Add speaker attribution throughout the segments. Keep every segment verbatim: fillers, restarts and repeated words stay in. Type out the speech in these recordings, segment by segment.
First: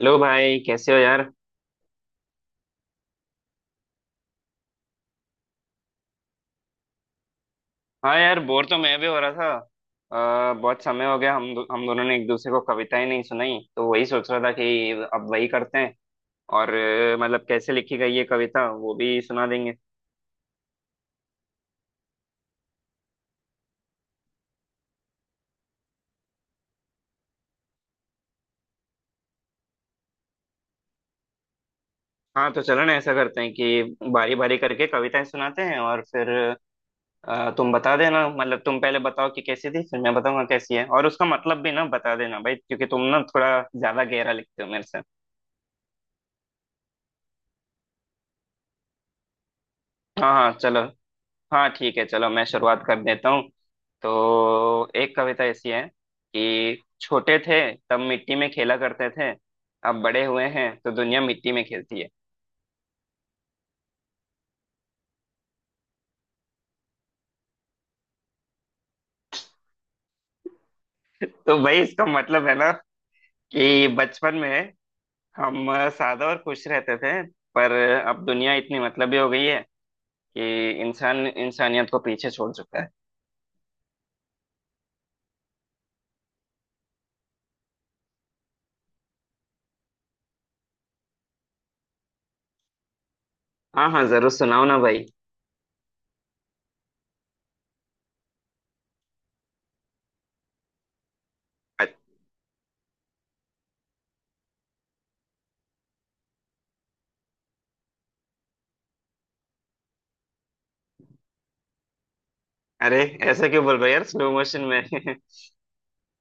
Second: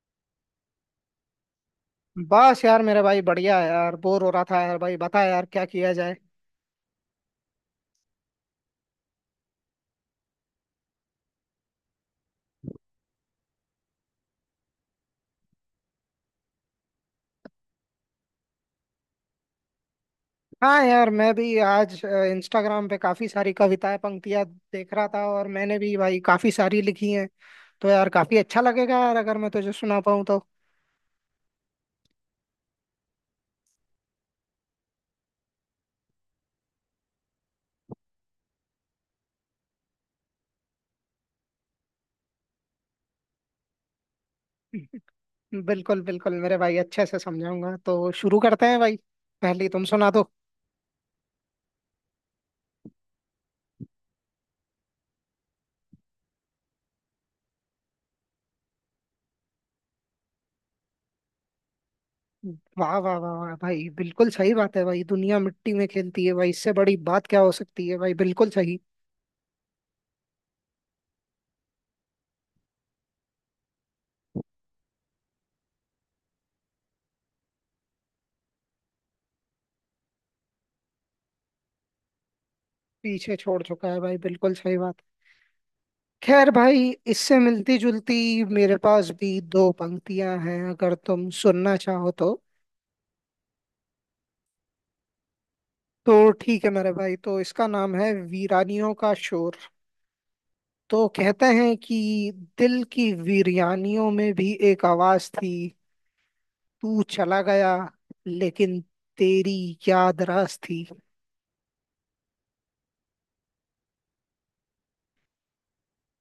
Speaker 1: Hello भाई, कैसे हो यार।
Speaker 2: बस यार मेरे भाई बढ़िया है यार। बोर हो रहा था यार। भाई बता यार, क्या किया जाए।
Speaker 1: हाँ यार, बोर तो मैं भी हो रहा था। आ, बहुत समय हो गया, हम दो, हम दोनों ने एक दूसरे को कविताएं नहीं सुनाई, तो वही सोच रहा था कि अब वही करते हैं। और अ, मतलब कैसे लिखी गई है कविता वो भी सुना देंगे।
Speaker 2: हाँ यार, मैं भी आज इंस्टाग्राम पे काफी सारी कविताएं, पंक्तियां देख रहा था और मैंने भी भाई काफी सारी लिखी हैं। तो यार काफी अच्छा लगेगा यार, अगर मैं तुझे सुना पाऊँ तो।
Speaker 1: हाँ तो चलो ना, ऐसा करते हैं कि बारी बारी करके कविताएं सुनाते हैं, और फिर अ, तुम बता देना। मतलब तुम पहले बताओ कि कैसी थी, फिर मैं बताऊंगा कैसी है। और उसका मतलब भी ना बता देना भाई, क्योंकि तुम ना थोड़ा ज्यादा गहरा लिखते हो मेरे से।
Speaker 2: बिल्कुल बिल्कुल मेरे भाई, अच्छे से समझाऊंगा। तो शुरू करते हैं भाई, पहले तुम सुना दो।
Speaker 1: हाँ हाँ चलो। हाँ ठीक है, चलो मैं शुरुआत कर देता हूँ। तो एक कविता ऐसी है कि छोटे थे तब मिट्टी में खेला करते थे, अब बड़े हुए हैं तो दुनिया मिट्टी में खेलती है।
Speaker 2: वाह वाह वाह वाह भाई, बिल्कुल सही बात है भाई। दुनिया मिट्टी में खेलती है भाई, इससे बड़ी बात क्या हो सकती है भाई। बिल्कुल सही।
Speaker 1: तो भाई इसका मतलब है ना कि बचपन में हम सादा और खुश रहते थे, पर अब दुनिया इतनी मतलबी हो गई है कि इंसान इंसानियत को पीछे छोड़ चुका है।
Speaker 2: पीछे छोड़ चुका है भाई, बिल्कुल सही बात। खैर भाई, इससे मिलती जुलती मेरे पास भी दो पंक्तियां हैं, अगर तुम सुनना चाहो तो।
Speaker 1: हाँ हाँ, जरूर सुनाओ ना भाई।
Speaker 2: तो ठीक है मेरे भाई, तो इसका नाम है वीरानियों का शोर। तो कहते हैं
Speaker 1: अ-
Speaker 2: कि दिल की वीरानियों में भी एक आवाज थी, तू चला गया लेकिन तेरी याद रास थी।
Speaker 1: अरे, ऐसा क्यों बोल रहे हो यार, स्लो मोशन में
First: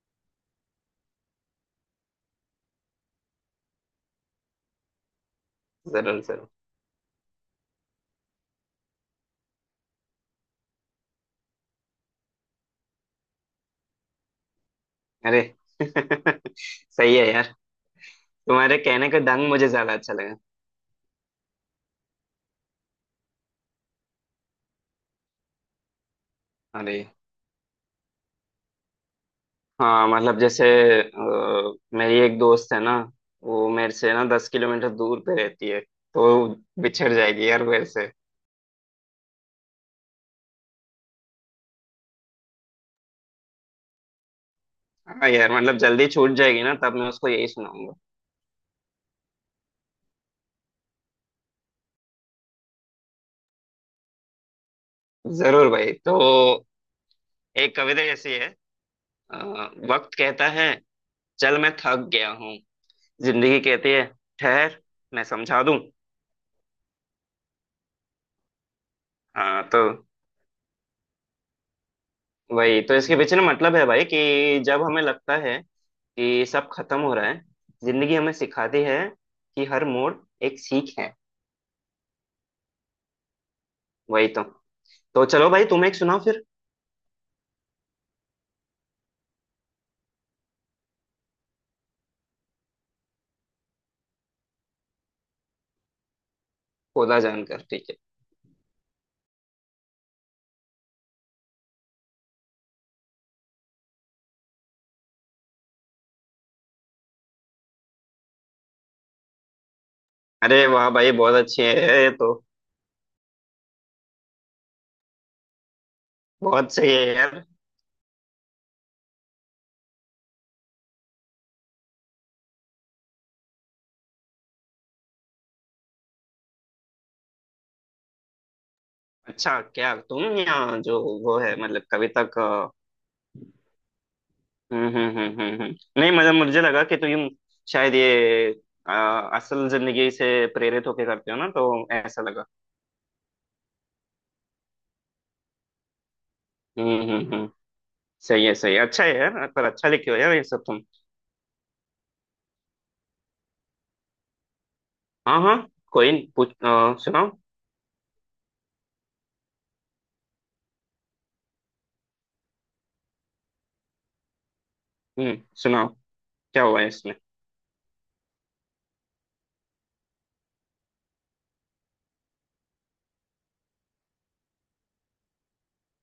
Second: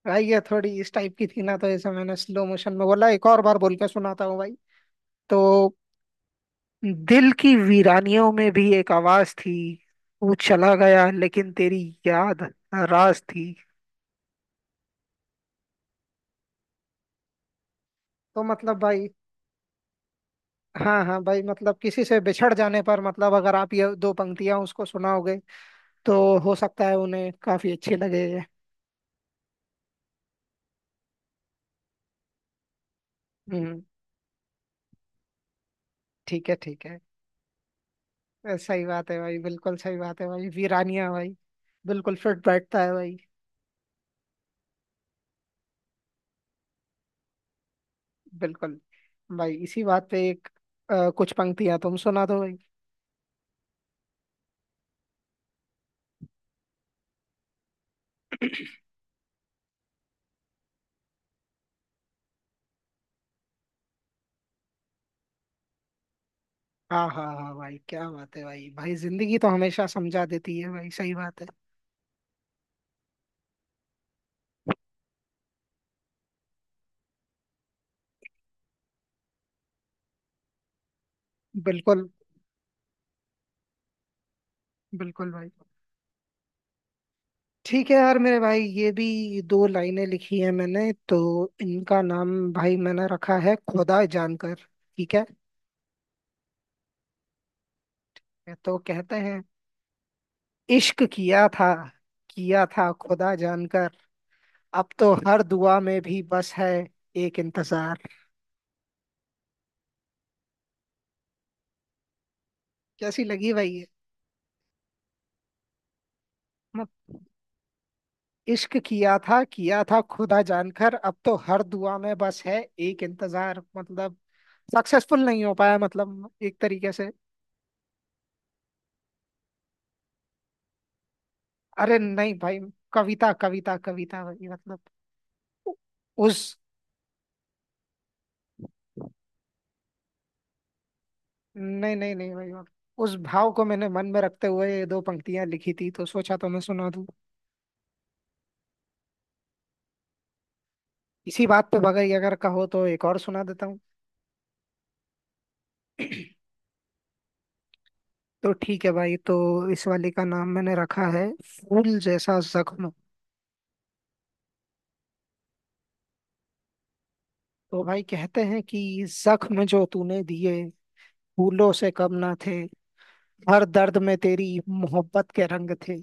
Speaker 2: भाई ये थोड़ी इस टाइप की थी ना, तो इसे मैंने स्लो मोशन में बोला। एक और बार बोल के सुनाता हूँ भाई। तो
Speaker 1: जरूर जरूर।
Speaker 2: दिल की वीरानियों में भी एक आवाज थी, तू चला गया लेकिन तेरी याद राज थी।
Speaker 1: अरे सही है यार।
Speaker 2: तो मतलब
Speaker 1: तुम्हारे
Speaker 2: भाई,
Speaker 1: कहने का ढंग मुझे ज्यादा अच्छा लगा।
Speaker 2: हाँ हाँ भाई, मतलब किसी से बिछड़ जाने पर, मतलब अगर आप ये दो पंक्तियां उसको सुनाओगे तो हो सकता है
Speaker 1: अरे
Speaker 2: उन्हें काफी अच्छी लगे ये।
Speaker 1: हाँ, मतलब जैसे अ, मेरी एक दोस्त है ना, वो
Speaker 2: हम्म,
Speaker 1: मेरे से ना दस किलोमीटर दूर पे रहती है। तो
Speaker 2: ठीक है ठीक है।
Speaker 1: बिछड़ जाएगी यार मेरे से।
Speaker 2: अ, सही बात है भाई, बिल्कुल सही बात है भाई। वीरानिया भाई बिल्कुल फिट बैठता है भाई।
Speaker 1: हाँ यार, मतलब जल्दी छूट जाएगी ना, तब मैं उसको यही सुनाऊंगा।
Speaker 2: बिल्कुल भाई। इसी बात पे एक अ, कुछ पंक्तियां तुम सुना दो भाई।
Speaker 1: जरूर भाई। तो एक कविता ऐसी है। अ, वक्त कहता है, चल मैं थक गया हूँ। जिंदगी कहती है, ठहर मैं समझा दूँ।
Speaker 2: हाँ हाँ हाँ भाई, क्या बात है भाई। भाई जिंदगी तो
Speaker 1: हाँ तो
Speaker 2: हमेशा समझा देती है भाई, सही बात है।
Speaker 1: वही तो इसके पीछे ना मतलब है भाई, कि जब हमें लगता है कि सब खत्म हो रहा है, जिंदगी हमें सिखाती है कि हर मोड़ एक सीख है।
Speaker 2: बिल्कुल
Speaker 1: वही तो। तो
Speaker 2: बिल्कुल भाई।
Speaker 1: चलो भाई, तुम एक सुनाओ फिर।
Speaker 2: ठीक है यार मेरे भाई, ये भी दो लाइनें लिखी है मैंने तो। इनका नाम भाई मैंने रखा है खुदा जानकर, ठीक है।
Speaker 1: खोदा जानकर, ठीक है।
Speaker 2: तो कहते हैं, इश्क किया था, किया था खुदा जानकर। अब तो हर दुआ में भी बस है एक इंतजार।
Speaker 1: अरे वाह भाई, बहुत अच्छे है ये तो।
Speaker 2: कैसी लगी भाई ये।
Speaker 1: बहुत सही है यार।
Speaker 2: इश्क किया था, किया था खुदा जानकर, अब तो हर दुआ में बस है एक इंतजार। मतलब सक्सेसफुल नहीं हो पाया, मतलब एक तरीके से।
Speaker 1: अच्छा, क्या तुम या जो वो है मतलब
Speaker 2: अरे
Speaker 1: कविता
Speaker 2: नहीं
Speaker 1: का।
Speaker 2: भाई, कविता कविता कविता भाई, मतलब
Speaker 1: हम्म हम्म हम्म हम्म
Speaker 2: उ-
Speaker 1: हम्म। नहीं मतलब
Speaker 2: उस
Speaker 1: मुझे लगा कि तुम शायद ये आ, असल जिंदगी से प्रेरित होके करते हो ना, तो
Speaker 2: नहीं नहीं
Speaker 1: ऐसा
Speaker 2: नहीं
Speaker 1: लगा।
Speaker 2: भाई, मतलब उस भाव को मैंने मन में रखते हुए ये दो पंक्तियां लिखी थी, तो सोचा तो मैं सुना
Speaker 1: हम्म
Speaker 2: दूं।
Speaker 1: हम्म हम्म। सही है सही है, अच्छा है यार, पर अच्छा लिखे हो यार ये सब तुम।
Speaker 2: इसी बात पे बगैर अगर कहो तो एक और सुना देता हूँ।
Speaker 1: हाँ हाँ। कोई नहीं, पूछ अ, सुनाओ।
Speaker 2: तो ठीक है भाई, तो इस वाले का नाम मैंने रखा है फूल जैसा जख्म।
Speaker 1: हम्म। सुनाओ, क्या हुआ है इसमें।
Speaker 2: तो भाई कहते हैं कि जख्म जो तूने दिए फूलों से कम ना थे, हर दर्द में तेरी मोहब्बत के रंग थे।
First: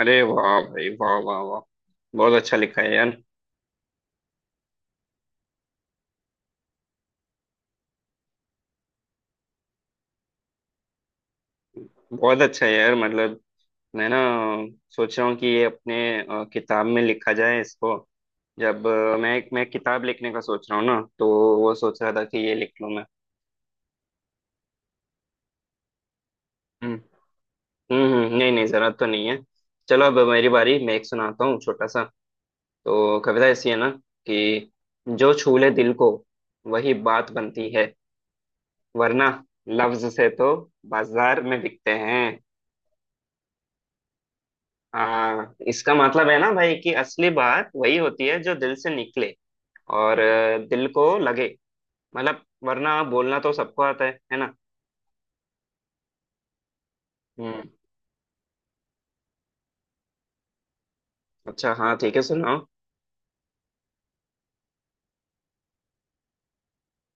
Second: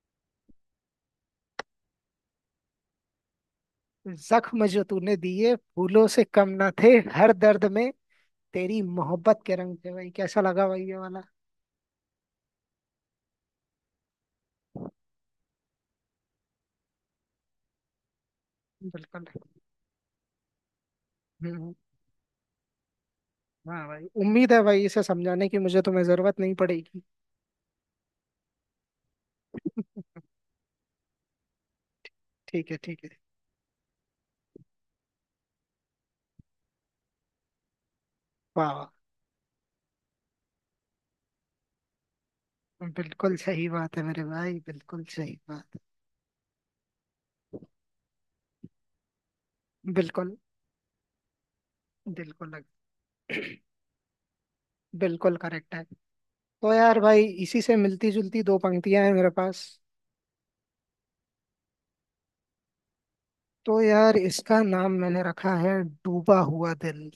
Speaker 1: अरे वाह भाई, वाह वाह वाह। बहुत अच्छा लिखा है यार।
Speaker 2: जख्म जो तूने दिए फूलों से कम ना थे, हर दर्द में तेरी मोहब्बत के रंग थे। भाई कैसा लगा भाई ये वाला।
Speaker 1: बहुत अच्छा है यार, मतलब मैं ना सोच रहा हूँ कि ये अपने अ, किताब में लिखा जाए इसको। जब अ,
Speaker 2: बिल्कुल।
Speaker 1: मैं मैं किताब लिखने का सोच रहा हूँ ना, तो वो
Speaker 2: हम्म।
Speaker 1: सोच रहा था कि ये लिख लूँ मैं।
Speaker 2: हाँ भाई, उम्मीद है भाई इसे समझाने की मुझे तुम्हें जरूरत नहीं
Speaker 1: हम्म
Speaker 2: पड़ेगी।
Speaker 1: हम्म हम्म, नहीं नहीं, जरूरत तो नहीं है। चलो अब मेरी बारी, मैं एक सुनाता हूँ छोटा सा।
Speaker 2: ठीक है ठीक है।
Speaker 1: तो कविता ऐसी है ना, कि जो छू ले दिल को वही बात बनती है,
Speaker 2: वाह वाह,
Speaker 1: वरना लफ्ज से तो बाजार में बिकते हैं।
Speaker 2: बिल्कुल सही बात है मेरे भाई, बिल्कुल सही
Speaker 1: हाँ,
Speaker 2: बात।
Speaker 1: इसका मतलब है ना भाई, कि असली बात वही होती है जो दिल से निकले और
Speaker 2: बिल्कुल
Speaker 1: अ, दिल को लगे। मतलब
Speaker 2: बिल्कुल,
Speaker 1: वरना बोलना तो सबको आता है है ना।
Speaker 2: बिल्कुल करेक्ट है। तो यार भाई, इसी
Speaker 1: हम्म।
Speaker 2: से मिलती जुलती दो पंक्तियां हैं मेरे पास।
Speaker 1: अच्छा हाँ ठीक है, सुनाओ।
Speaker 2: तो यार इसका नाम मैंने रखा है डूबा हुआ दिल।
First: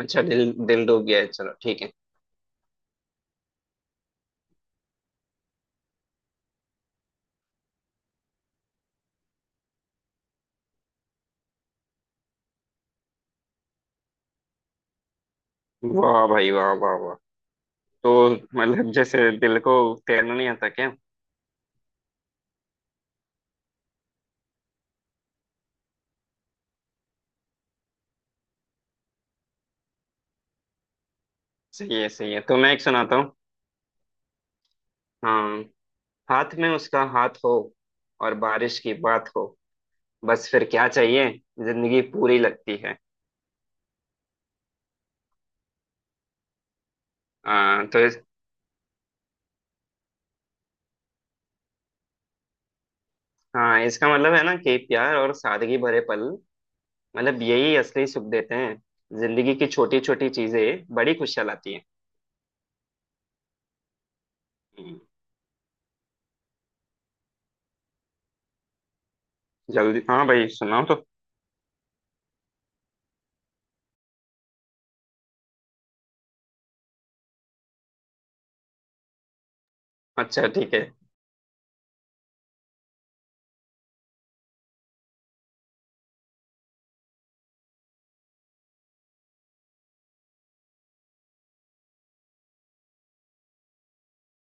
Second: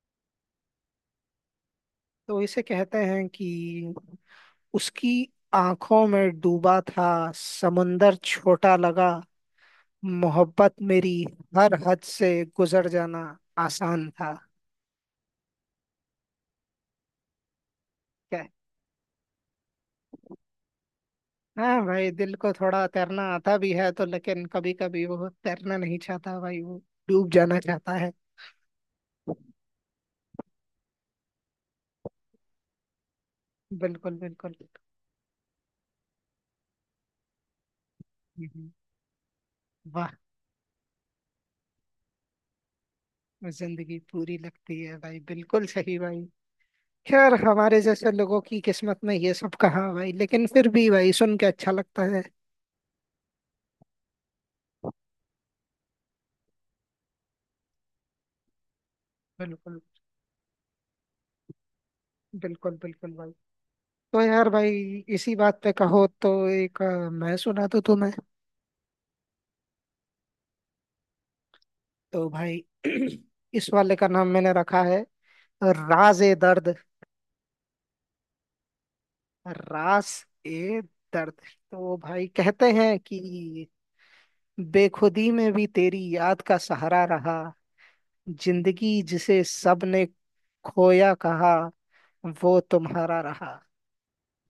Speaker 1: अच्छा, दिल दिल डूब गया है, चलो ठीक है।
Speaker 2: तो इसे कहते हैं कि उसकी आंखों में डूबा था, समंदर छोटा लगा। मोहब्बत मेरी हर हद से गुजर जाना आसान था।
Speaker 1: वाह भाई, वाह वाह वाह। तो
Speaker 2: क्या।
Speaker 1: मतलब जैसे दिल को तैरना नहीं आता क्या।
Speaker 2: हाँ भाई, दिल को थोड़ा तैरना आता भी है तो लेकिन कभी कभी वो तैरना नहीं चाहता भाई, वो डूब जाना चाहता है।
Speaker 1: सही है सही है, तो मैं एक सुनाता हूँ।
Speaker 2: बिल्कुल बिल्कुल।
Speaker 1: हाँ, हाथ में उसका हाथ हो और
Speaker 2: हम्म,
Speaker 1: बारिश की बात हो,
Speaker 2: वाह।
Speaker 1: बस फिर क्या चाहिए, जिंदगी पूरी लगती है।
Speaker 2: जिंदगी पूरी लगती है भाई, बिल्कुल सही भाई। खैर हमारे
Speaker 1: आ, तो
Speaker 2: जैसे
Speaker 1: इस,
Speaker 2: लोगों की किस्मत में ये सब कहाँ भाई, लेकिन फिर भी भाई सुन के अच्छा लगता है।
Speaker 1: हाँ इसका मतलब है ना कि प्यार और सादगी भरे पल, मतलब यही असली सुख देते हैं। जिंदगी की
Speaker 2: बिल्कुल,
Speaker 1: छोटी छोटी चीजें बड़ी खुशियाँ लाती हैं।
Speaker 2: बिल्कुल बिल्कुल भाई। तो यार भाई,
Speaker 1: हम्म,
Speaker 2: इसी बात पे कहो तो एक अ, मैं सुना तो तुम्हें।
Speaker 1: जल्दी हाँ भाई, सुनाओ तो।
Speaker 2: तो भाई इस वाले का नाम मैंने रखा है राज ए दर्द, रास
Speaker 1: अच्छा ठीक है।
Speaker 2: ए दर्द। तो भाई कहते हैं कि बेखुदी में भी तेरी याद का सहारा रहा। जिंदगी जिसे सबने खोया कहा, वो तुम्हारा रहा।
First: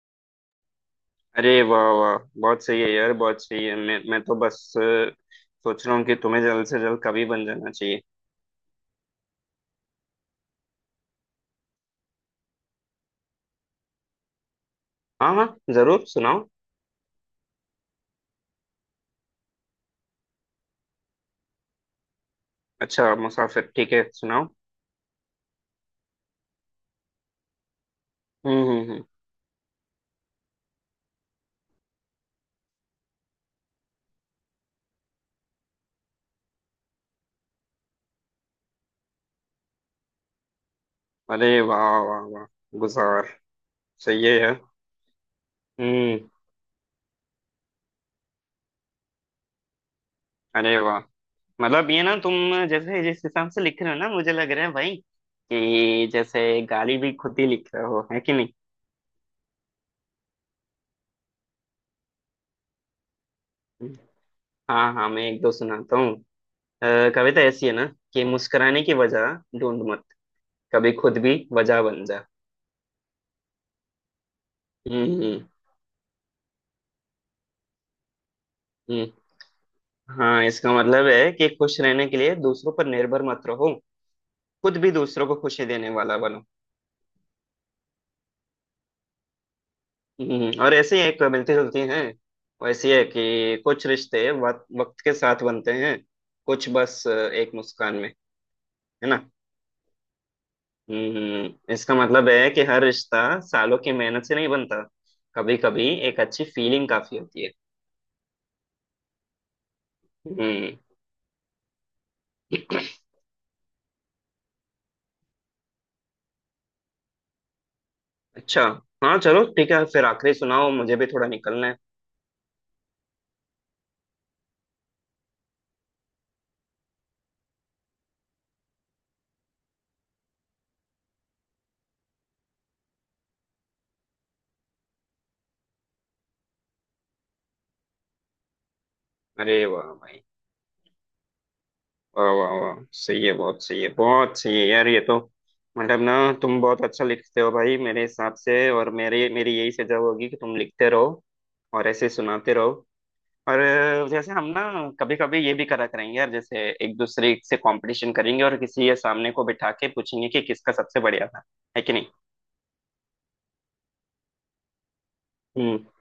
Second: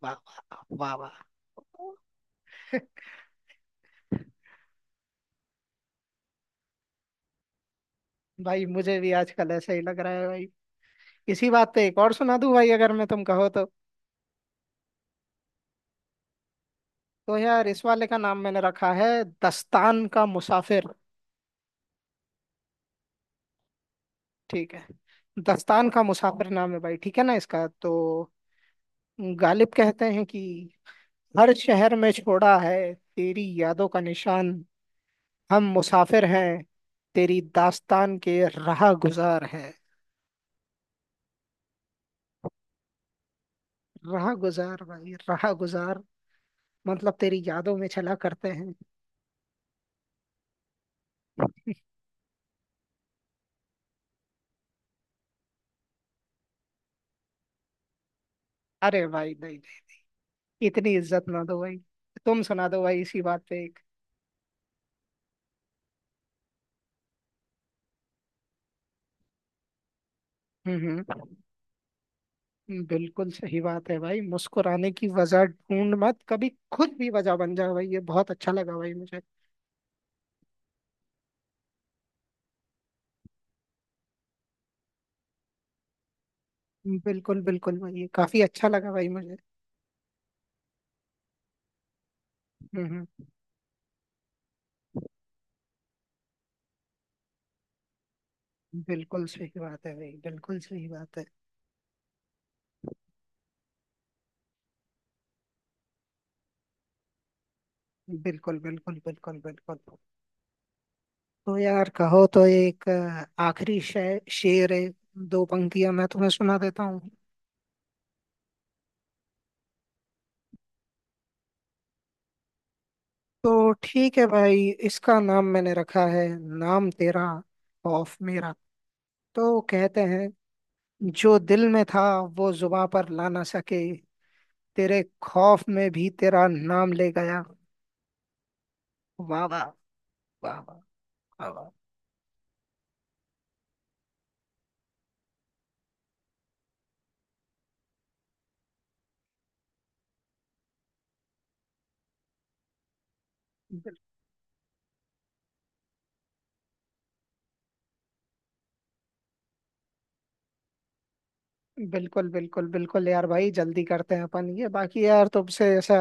Speaker 2: वाह वाह वाह वाह।
Speaker 1: अरे वाह वाह, बहुत सही है यार, बहुत सही है। मैं मैं तो बस अ, सोच रहा हूँ कि तुम्हें जल्द से जल्द कवि बन जाना चाहिए।
Speaker 2: भाई मुझे भी आजकल ऐसा ही लग रहा है भाई। इसी बात पे एक और सुना दूं भाई अगर मैं तुम कहो तो।
Speaker 1: हाँ हाँ, जरूर सुनाओ।
Speaker 2: तो यार इस वाले का नाम मैंने रखा है दस्तान का मुसाफिर।
Speaker 1: अच्छा मुसाफिर, ठीक है सुनाओ।
Speaker 2: ठीक है। दस्तान का मुसाफिर नाम है भाई, ठीक है ना इसका तो।
Speaker 1: हम्म हम्म हम्म।
Speaker 2: गालिब कहते हैं कि हर शहर में छोड़ा है तेरी यादों का निशान। हम मुसाफिर हैं, तेरी दास्तान के राह गुजार है।
Speaker 1: अरे वाह वाह वाह, गुजार, सही है
Speaker 2: राह
Speaker 1: यार।
Speaker 2: गुजार भाई, राह गुजार,
Speaker 1: हम्म।
Speaker 2: मतलब तेरी यादों में चला करते हैं।
Speaker 1: अरे वाह, मतलब ये ना तुम जैसे जिस हिसाब से लिख रहे हो ना, मुझे लग रहा है भाई कि जैसे गाली भी खुद ही लिख रहे हो, है कि नहीं।
Speaker 2: अरे भाई नहीं नहीं, इतनी इज्जत ना दो भाई। तुम सुना दो भाई इसी बात पे एक।
Speaker 1: हम्म। हाँ हाँ, मैं एक दो सुनाता हूँ। अ, कविता ऐसी है ना कि मुस्कुराने की वजह ढूंढ मत, कभी
Speaker 2: हम्म
Speaker 1: खुद भी वजह बन जा।
Speaker 2: हम्म, बिल्कुल सही बात है भाई। मुस्कुराने
Speaker 1: हम्म
Speaker 2: की वजह
Speaker 1: हम्म
Speaker 2: ढूंढ मत, कभी खुद भी वजह बन जाओ भाई, ये बहुत अच्छा लगा भाई
Speaker 1: हम्म।
Speaker 2: मुझे।
Speaker 1: हाँ, इसका मतलब है कि खुश रहने के लिए दूसरों पर निर्भर मत रहो, खुद भी दूसरों को खुशी देने वाला बनो।
Speaker 2: हम्म, बिल्कुल बिल्कुल भाई, ये काफी अच्छा लगा भाई मुझे।
Speaker 1: हम्म, और ऐसे ही एक मिलती जुलती हैं,
Speaker 2: हम्म
Speaker 1: वैसी है
Speaker 2: हम्म,
Speaker 1: कि कुछ रिश्ते वक्त वक्त के साथ बनते हैं, कुछ बस एक मुस्कान में। है ना।
Speaker 2: बिल्कुल सही बात है भाई, बिल्कुल सही बात है।
Speaker 1: हम्म, इसका मतलब है कि हर रिश्ता सालों की मेहनत से नहीं बनता, कभी कभी एक अच्छी फीलिंग काफी होती है।
Speaker 2: बिल्कुल बिल्कुल बिल्कुल बिल्कुल।
Speaker 1: हम्म।
Speaker 2: तो यार कहो तो एक अ, आखिरी शे, शेर है, दो पंक्तियां मैं तुम्हें सुना देता हूँ।
Speaker 1: अच्छा हाँ चलो ठीक है, फिर आखिरी सुनाओ, मुझे भी थोड़ा निकलना है।
Speaker 2: तो ठीक है भाई, इसका नाम मैंने रखा है नाम तेरा खौफ मेरा। तो कहते हैं, जो दिल में था वो जुबां पर ला ना सके, तेरे खौफ में भी तेरा नाम ले गया। वाह
Speaker 1: अरे
Speaker 2: वाह,
Speaker 1: वाह भाई,
Speaker 2: वाह वाह, वाह वाह।
Speaker 1: वाह वाह वाह, सही है, बहुत सही है, बहुत सही है यार ये तो। मतलब ना, तुम बहुत अच्छा लिखते हो भाई मेरे हिसाब से, और मेरे मेरी यही सजा होगी कि तुम लिखते रहो और ऐसे सुनाते रहो। और
Speaker 2: बिल-
Speaker 1: अ, जैसे हम ना कभी कभी ये भी करा करेंगे यार, जैसे एक दूसरे से कंपटीशन करेंगे और किसी के सामने को बिठा के पूछेंगे कि किसका सबसे बढ़िया था, है कि नहीं।
Speaker 2: बिल्कुल बिल्कुल बिल्कुल यार भाई, जल्दी करते हैं अपन ये बाकी। यार तुमसे
Speaker 1: हम्म
Speaker 2: ऐसा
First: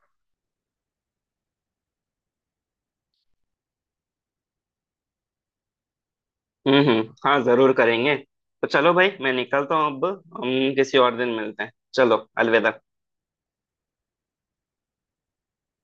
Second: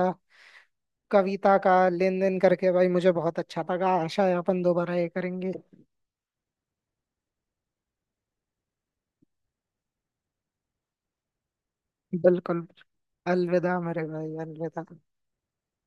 Speaker 2: कविता का लेन देन करके भाई मुझे बहुत अच्छा लगा, आशा है अपन दोबारा ये करेंगे।
Speaker 1: हम्म हम्म। हाँ जरूर करेंगे। तो चलो भाई, मैं निकलता हूँ अब। हम किसी और दिन मिलते हैं, चलो
Speaker 2: बिल्कुल।
Speaker 1: अलविदा।
Speaker 2: अलविदा मेरे भाई, अलविदा।